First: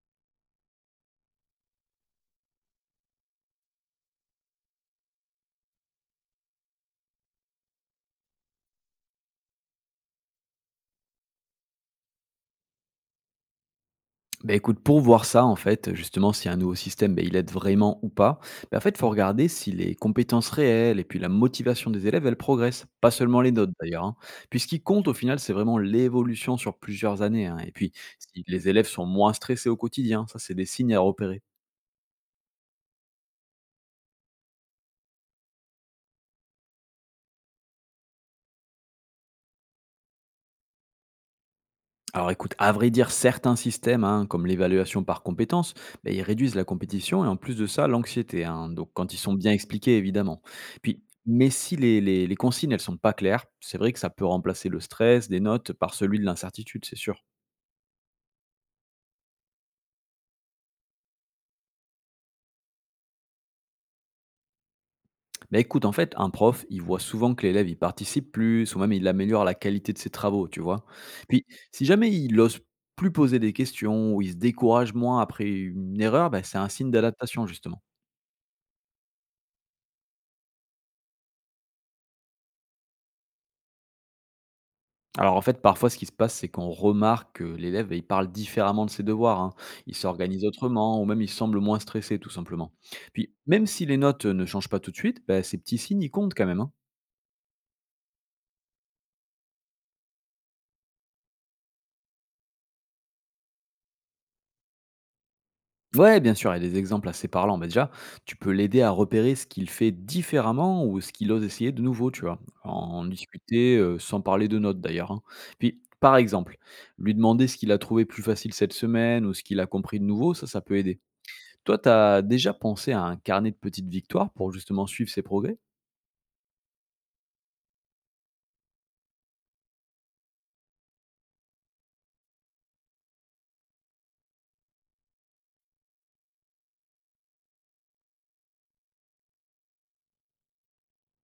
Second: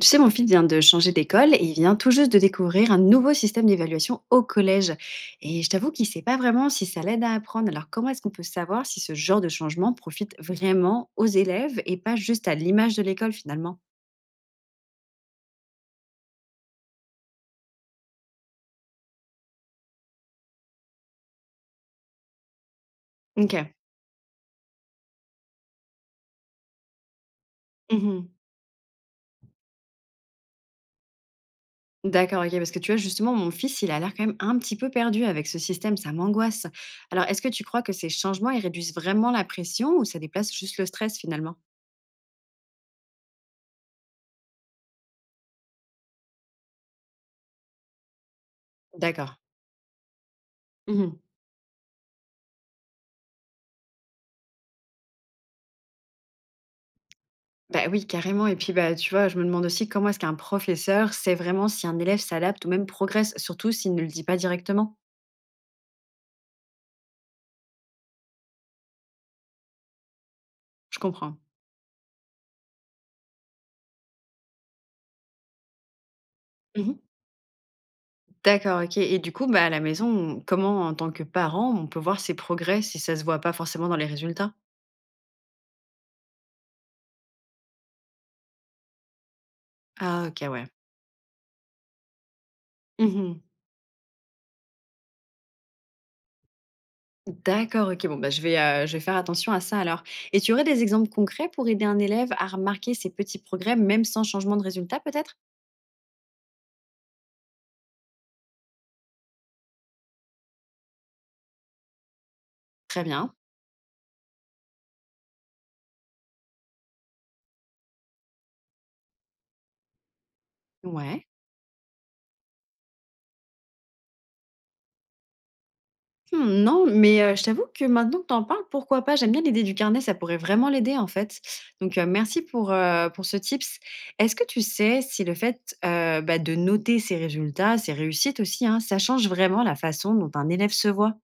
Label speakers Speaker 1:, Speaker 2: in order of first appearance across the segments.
Speaker 1: Tu sais, mon fils vient de changer d'école et il vient tout juste de découvrir un nouveau système d'évaluation au collège. Et je t'avoue qu'il ne sait pas vraiment si ça l'aide à apprendre. Alors, comment est-ce qu'on peut savoir si ce genre de changement profite vraiment aux élèves et pas juste à l'image de l'école finalement?
Speaker 2: Bah, écoute, pour voir ça, en fait, justement, si un nouveau système, bah, il aide vraiment ou pas, bah, en fait, il faut regarder si les compétences réelles et puis la motivation des élèves, elles progressent. Pas seulement les
Speaker 1: Ok.
Speaker 2: notes, d'ailleurs, hein. Puis ce qui compte, au final, c'est vraiment l'évolution sur plusieurs années, hein. Et puis,
Speaker 1: Mhm.
Speaker 2: si les élèves sont moins stressés au quotidien, ça, c'est des signes à repérer.
Speaker 1: D'accord, ok. Parce que tu vois, justement, mon fils, il a l'air quand même un petit peu perdu avec ce système. Ça m'angoisse. Alors, est-ce que tu crois que ces changements, ils réduisent vraiment la pression ou ça déplace juste le stress finalement?
Speaker 2: Alors écoute, à vrai dire, certains systèmes, hein, comme l'évaluation par compétences, ben, ils réduisent la compétition et en plus de ça, l'anxiété, hein, donc quand ils sont
Speaker 1: D'accord.
Speaker 2: bien expliqués, évidemment. Puis, mais si les consignes, elles sont pas claires, c'est vrai que ça peut remplacer le stress des notes par celui de l'incertitude, c'est sûr.
Speaker 1: Bah oui, carrément et puis, bah, tu vois, je me demande aussi comment est-ce qu'un professeur sait vraiment si un élève s'adapte ou même progresse, surtout s'il ne le dit pas directement?
Speaker 2: Mais écoute, en fait, un prof, il voit souvent que l'élève, il participe plus ou même il améliore la qualité de ses travaux, tu vois.
Speaker 1: Je comprends.
Speaker 2: Puis, si jamais il ose plus poser des questions ou il se décourage moins après une erreur, ben, c'est un signe
Speaker 1: Mmh.
Speaker 2: d'adaptation, justement.
Speaker 1: D'accord, OK, et du coup, bah, à la maison, comment, en tant que parent, on peut voir ses progrès si ça se voit pas forcément dans les résultats?
Speaker 2: Alors en fait, parfois, ce qui se passe, c'est qu'on remarque que l'élève, il parle différemment de ses devoirs, hein. Il
Speaker 1: Ah OK,
Speaker 2: s'organise
Speaker 1: ouais.
Speaker 2: autrement ou même il semble moins stressé, tout simplement. Puis,
Speaker 1: Mmh.
Speaker 2: même si les notes ne changent pas tout de suite, bah, ces petits signes, ils comptent quand même, hein.
Speaker 1: D'accord, OK, bon, bah, je vais faire attention à ça alors, et tu aurais des exemples concrets pour aider un élève à remarquer ses petits progrès, même sans changement de résultat peut-être?
Speaker 2: Ouais, bien sûr, il y a des exemples assez parlants. Bah, déjà, tu peux l'aider à repérer ce qu'il fait différemment ou ce qu'il ose essayer de nouveau, tu vois.
Speaker 1: Très
Speaker 2: En
Speaker 1: bien,
Speaker 2: discuter sans parler de notes d'ailleurs, hein. Puis, par exemple, lui demander ce qu'il a trouvé plus facile cette semaine ou ce qu'il a compris de nouveau, ça peut aider.
Speaker 1: ouais.
Speaker 2: Toi, tu as déjà pensé à un carnet de petites victoires pour justement suivre ses progrès?
Speaker 1: Mmh, non, mais je t'avoue que maintenant que t'en parles, pourquoi pas? J'aime bien l'idée du carnet, ça pourrait vraiment l'aider, en fait. Donc merci pour ce tips. Est-ce que tu sais si le fait, bah, de noter ses résultats, ses réussites aussi, hein, ça change vraiment la façon dont un élève se voit?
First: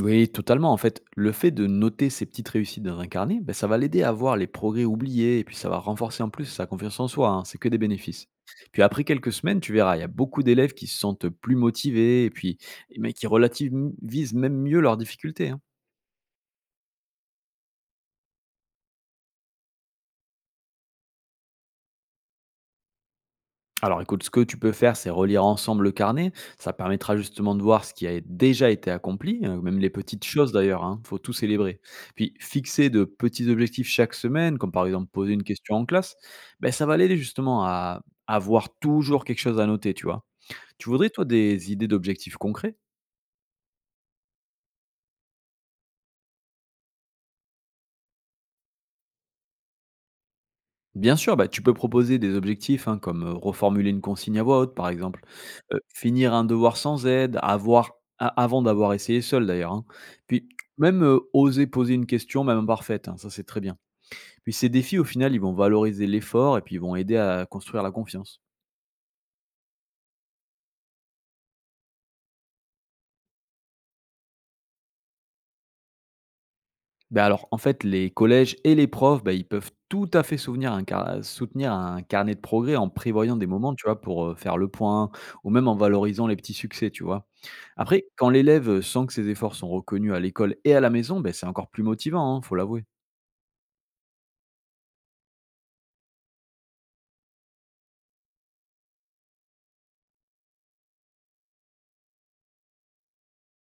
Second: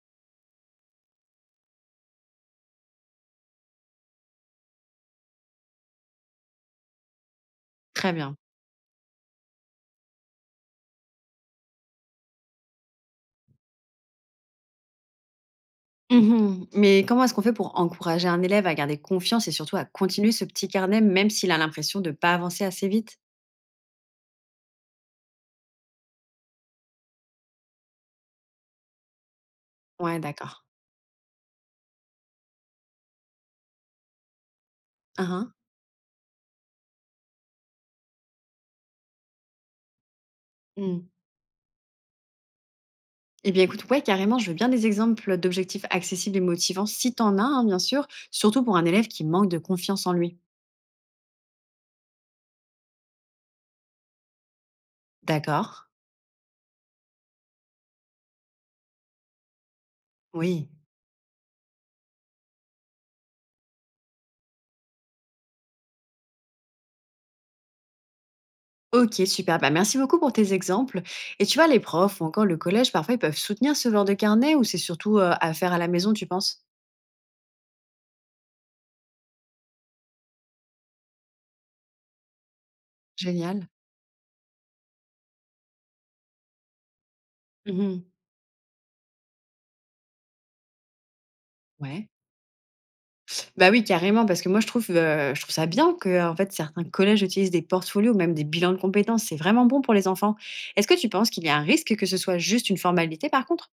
Speaker 2: Oui, totalement. En fait, le fait de noter ses petites réussites dans un carnet, ben, ça va l'aider à voir les progrès oubliés et puis ça va renforcer en plus sa confiance en soi, hein. C'est que des
Speaker 1: Très
Speaker 2: bénéfices.
Speaker 1: bien.
Speaker 2: Puis après quelques semaines, tu verras, il y a beaucoup d'élèves qui se sentent plus motivés et puis eh ben, qui relativisent même mieux leurs difficultés, hein.
Speaker 1: Mmh. Mais comment est-ce qu'on fait pour encourager un élève à garder confiance et surtout à continuer ce petit carnet, même s'il a l'impression de ne pas avancer assez vite?
Speaker 2: Alors écoute, ce que tu peux faire, c'est relire ensemble le carnet. Ça permettra justement de voir ce qui a déjà été accompli, même les
Speaker 1: Ouais,
Speaker 2: petites choses
Speaker 1: d'accord.
Speaker 2: d'ailleurs, hein, faut tout célébrer. Puis fixer de petits objectifs chaque semaine, comme par exemple
Speaker 1: Hein
Speaker 2: poser une
Speaker 1: hein.
Speaker 2: question en classe, ben, ça va l'aider justement à avoir toujours quelque chose à noter, tu vois. Tu
Speaker 1: Mmh.
Speaker 2: voudrais toi des idées d'objectifs concrets?
Speaker 1: Eh bien, écoute, ouais, carrément, je veux bien des exemples d'objectifs accessibles et motivants, si t'en as, hein, bien sûr, surtout pour un élève qui manque de confiance en lui.
Speaker 2: Bien sûr, bah, tu peux proposer des objectifs hein, comme reformuler une consigne à voix haute, par exemple,
Speaker 1: D'accord.
Speaker 2: finir un devoir sans aide, avoir, avant d'avoir essayé seul d'ailleurs, hein. Puis
Speaker 1: Oui.
Speaker 2: même oser poser une question, même imparfaite, hein, ça c'est très bien. Puis ces défis, au final, ils vont valoriser l'effort et puis ils vont aider à construire la confiance.
Speaker 1: Ok, super. Bah, merci beaucoup pour tes exemples. Et tu vois, les profs ou encore le collège, parfois, ils peuvent soutenir ce genre de carnet ou c'est surtout à faire à la maison, tu penses?
Speaker 2: Ben alors, en fait, les collèges et les profs, bah, ils peuvent tout à fait soutenir un carnet de progrès en prévoyant des
Speaker 1: Génial.
Speaker 2: moments, tu vois, pour faire le point ou même en valorisant les petits succès, tu vois.
Speaker 1: Mhm.
Speaker 2: Après, quand l'élève, sent que ses efforts sont reconnus à l'école et à la maison, ben c'est encore plus
Speaker 1: Ouais.
Speaker 2: motivant, hein, faut l'avouer.
Speaker 1: Bah oui, carrément, parce que moi, je trouve ça bien que en fait, certains collèges utilisent des portfolios ou même des bilans de compétences. C'est vraiment bon pour les enfants. Est-ce que tu penses qu'il y a un risque que ce soit juste une formalité, par contre?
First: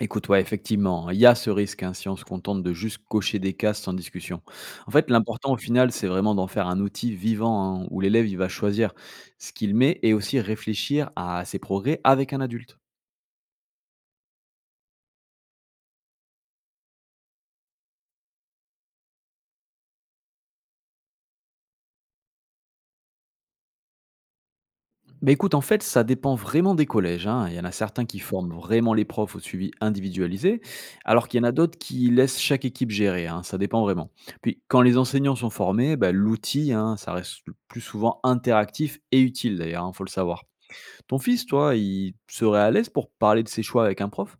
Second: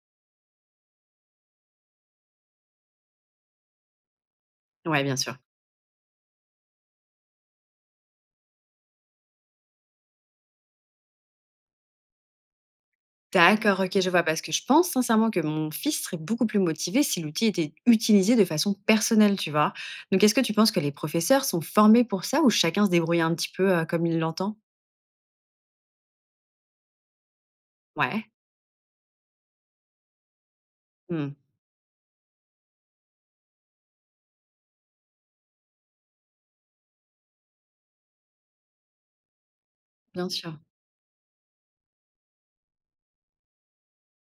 Speaker 2: Écoute, ouais, effectivement, il y a ce risque, hein, si on se contente de juste cocher des cases sans discussion. En
Speaker 1: Ouais,
Speaker 2: fait,
Speaker 1: bien sûr.
Speaker 2: l'important au final, c'est vraiment d'en faire un outil vivant, hein, où l'élève, il va choisir ce qu'il met et aussi réfléchir à ses progrès avec un adulte.
Speaker 1: D'accord, OK, je vois. Parce que je pense sincèrement que mon fils serait beaucoup plus motivé si l'outil était utilisé de façon personnelle, tu vois? Donc, est-ce que tu penses que les professeurs sont formés pour ça ou chacun se débrouille un petit peu, comme il l'entend?
Speaker 2: Bah, écoute, en fait, ça dépend vraiment des collèges, hein. Il y en a certains qui
Speaker 1: Ouais.
Speaker 2: forment vraiment les profs au suivi individualisé, alors
Speaker 1: Mmh.
Speaker 2: qu'il y en a d'autres qui laissent chaque équipe gérer, hein, ça dépend vraiment. Puis, quand les enseignants sont formés, bah, l'outil, hein, ça reste le plus souvent interactif et utile d'ailleurs, hein, faut le
Speaker 1: Bien
Speaker 2: savoir.
Speaker 1: sûr.
Speaker 2: Ton fils, toi, il serait à l'aise pour parler de ses choix avec un prof?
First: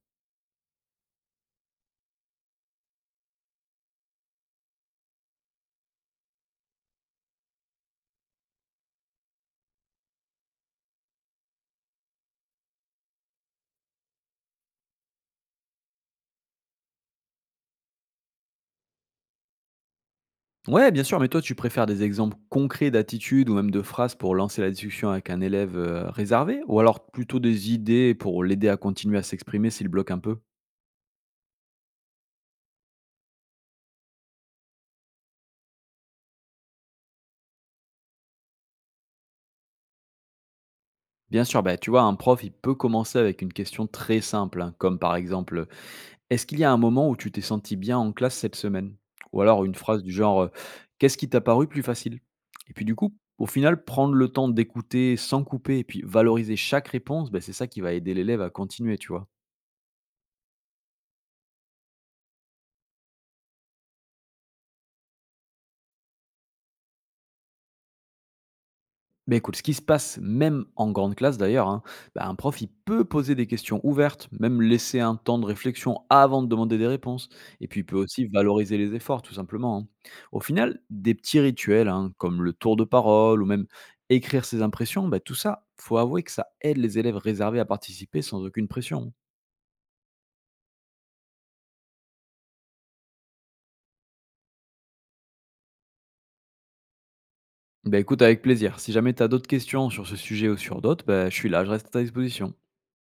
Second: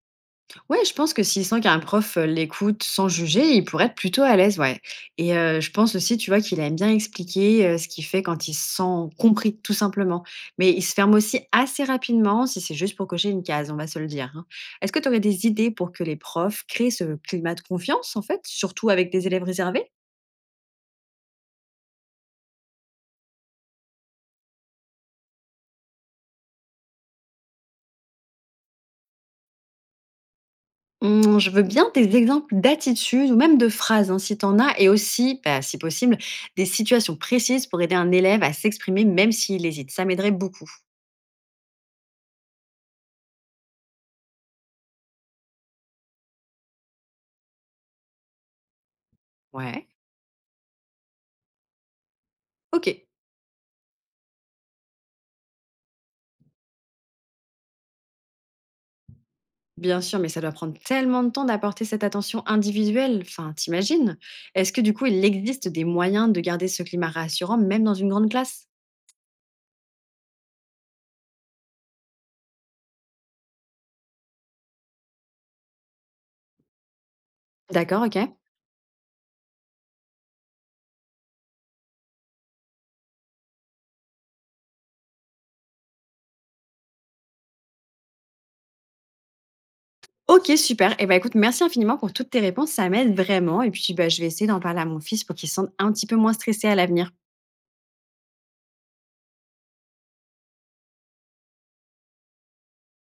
Speaker 1: Ouais, je pense que s'il sent qu'un prof, l'écoute sans juger, il pourrait être plutôt à l'aise, ouais, et je pense aussi, tu vois, qu'il aime bien expliquer, ce qu'il fait quand il se sent compris, tout simplement. Mais il se ferme aussi assez rapidement si c'est juste pour cocher une case, on va se le dire, hein. Est-ce que tu aurais des idées pour que les profs créent ce climat de confiance, en fait, surtout avec des élèves réservés?
Speaker 2: Ouais, bien sûr, mais toi, tu préfères des exemples concrets d'attitudes ou même de phrases pour lancer la discussion avec un élève réservé, ou alors plutôt des idées pour l'aider à continuer à s'exprimer s'il bloque un peu?
Speaker 1: Mmh, je veux bien des exemples d'attitudes ou même de phrases, hein, si tu en as et aussi, bah, si possible, des situations précises pour aider un élève à s'exprimer même s'il hésite. Ça m'aiderait beaucoup.
Speaker 2: Bien sûr, bah, tu vois, un prof, il peut commencer avec une question très simple, hein, comme par exemple, est-ce qu'il y a un moment où tu t'es senti bien en classe cette semaine? Ou alors une
Speaker 1: Ouais.
Speaker 2: phrase du genre, qu'est-ce qui t'a paru plus facile? Et puis du
Speaker 1: OK.
Speaker 2: coup, au final, prendre le temps d'écouter sans couper et puis valoriser chaque réponse, bah, c'est ça qui va aider l'élève à continuer, tu vois.
Speaker 1: Bien sûr, mais ça doit prendre tellement de temps d'apporter cette attention individuelle. Enfin, t'imagines? Est-ce que du coup, il existe des moyens de garder ce climat rassurant même dans une grande classe?
Speaker 2: Ben écoute, ce qui se passe même en grande classe d'ailleurs, hein, bah, un prof, il peut poser des questions ouvertes, même laisser un temps de réflexion avant de demander des réponses. Et puis, il peut
Speaker 1: D'accord,
Speaker 2: aussi
Speaker 1: OK.
Speaker 2: valoriser les efforts, tout simplement, hein. Au final, des petits rituels, hein, comme le tour de parole ou même écrire ses impressions, ben tout ça, faut avouer que ça aide les élèves réservés à participer sans aucune pression.
Speaker 1: OK, super. Eh ben, écoute, merci infiniment pour toutes tes réponses. Ça m'aide vraiment. Et puis, bah, je vais essayer d'en parler à mon fils pour qu'il se sente un petit peu moins stressé à l'avenir.
Speaker 2: Ben écoute, avec plaisir. Si jamais tu as d'autres questions sur ce sujet ou sur d'autres, ben je suis là, je reste à ta disposition.